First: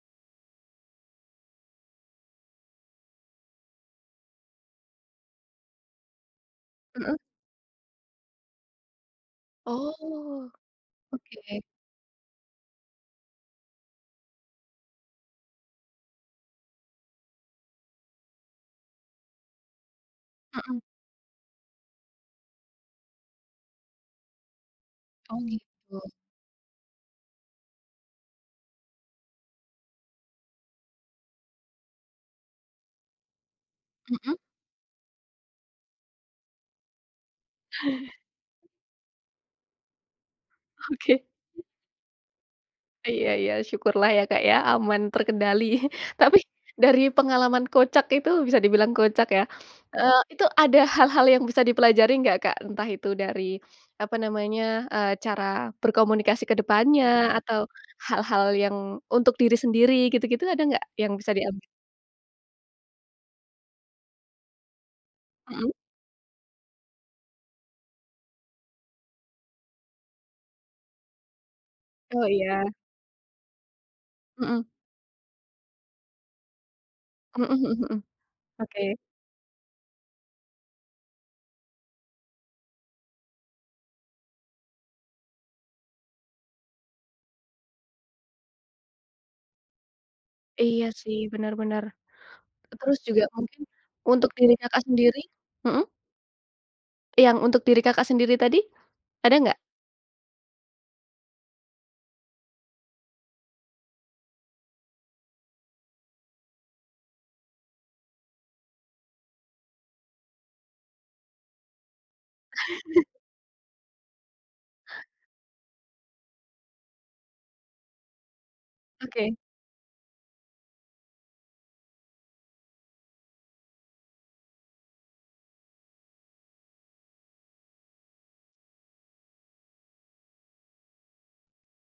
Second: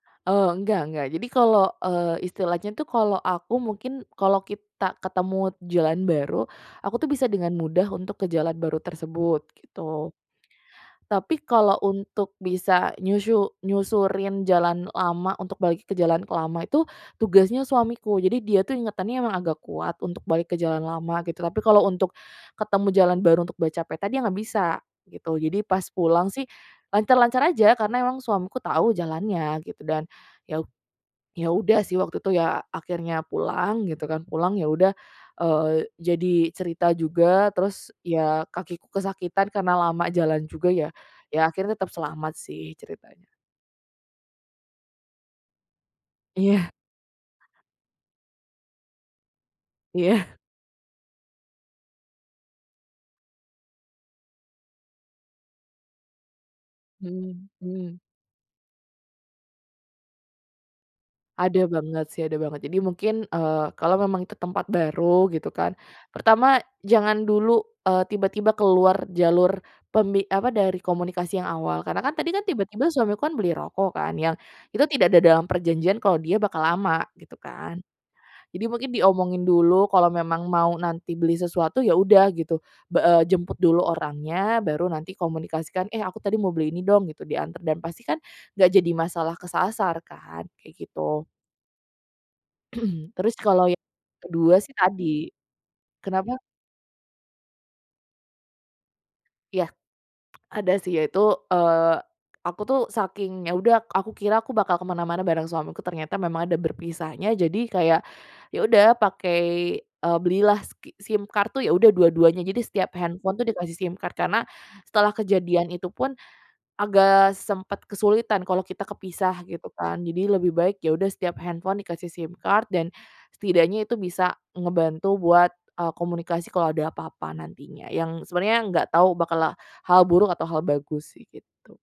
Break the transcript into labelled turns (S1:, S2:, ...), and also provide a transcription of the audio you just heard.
S1: Eee, enggak enggak. Jadi kalau, eee, istilahnya, tuh, kalau aku mungkin kalau kita ketemu jalan baru, aku, tuh,
S2: Mmm.
S1: bisa dengan mudah untuk ke jalan baru tersebut, gitu.
S2: Oh.
S1: Tapi
S2: Oke.
S1: kalau untuk bisa nyusyu nyusurin jalan lama untuk balik ke jalan lama itu tugasnya suamiku. Jadi dia, tuh, ingatannya emang agak kuat untuk balik ke
S2: Mmm.
S1: jalan lama, gitu, tapi kalau untuk ketemu jalan baru, untuk baca peta, dia nggak bisa,
S2: Oh,
S1: gitu. Jadi pas
S2: gitu.
S1: pulang, sih, lancar-lancar aja karena emang suamiku tau jalannya, gitu. Dan, ya u ya, udah, sih waktu itu, ya, akhirnya pulang, gitu, kan,
S2: Mmm.
S1: pulang, ya, udah, eee, jadi cerita juga, terus, ya, kakiku kesakitan karena lama jalan juga, ya.
S2: Oke.
S1: Ya, akhirnya tetap selamat, sih, ceritanya.
S2: Iya iya. Syukurlah, ya, Kak, ya, aman terkendali. Tapi
S1: Iya.
S2: dari pengalaman kocak itu bisa dibilang kocak, ya, eee,
S1: Iya.
S2: itu ada hal-hal yang bisa dipelajari nggak, Kak? Entah itu dari apa namanya, eee, cara berkomunikasi ke depannya
S1: Mmm
S2: atau
S1: mmm.
S2: hal-hal yang untuk diri sendiri, gitu-gitu, ada nggak yang bisa
S1: Ada
S2: diambil?
S1: banget, sih, ada banget. Jadi mungkin, eee, kalau memang itu tempat baru, gitu, kan,
S2: Mmm.
S1: pertama, jangan dulu, eee, tiba-tiba keluar jalur pemi apa, dari komunikasi yang awal. Karena, kan,
S2: Oh,
S1: tadi, kan,
S2: iya.
S1: tiba-tiba suamiku, kan, beli rokok, kan, yang
S2: Mmm.
S1: itu tidak ada dalam perjanjian kalau dia bakal lama, gitu,
S2: Mhm
S1: kan.
S2: mhm mhm.
S1: Jadi mungkin
S2: Oke.
S1: diomongin dulu kalau memang mau nanti beli sesuatu, ya, udah, gitu. Ba eee, jemput dulu orangnya, baru nanti komunikasikan, "Eh, aku tadi mau beli ini, dong." Gitu, diantar dan pastikan nggak jadi masalah kesasar, kan, kayak
S2: Iya, sih,
S1: gitu.
S2: benar benar. Terus juga
S1: Terus
S2: mungkin
S1: kalau yang
S2: untuk diri
S1: ke-2 sih,
S2: Kakak
S1: tadi.
S2: sendiri mhm?
S1: Kenapa?
S2: Yang untuk diri Kakak sendiri tadi, ada nggak?
S1: Iya. Ada, sih, yaitu, eee, aku, tuh, saking, ya, udah, aku kira aku bakal ke mana-mana bareng suamiku, ternyata memang ada berpisahnya, jadi kayak, ya, udah, pakai, eee, belilah ski SIM card, tuh, ya, udah dua-duanya. Jadi setiap handphone, tuh, dikasih SIM card karena setelah kejadian itu, pun, agak sempat kesulitan kalau kita
S2: Oke.
S1: kepisah, gitu, kan. Jadi lebih baik, ya, udah setiap handphone dikasih SIM card dan setidaknya itu bisa ngebantu buat, eee, komunikasi kalau ada apa-apa nantinya, yang sebenernya nggak tau bakal hal buruk atau hal bagus, sih, gitu.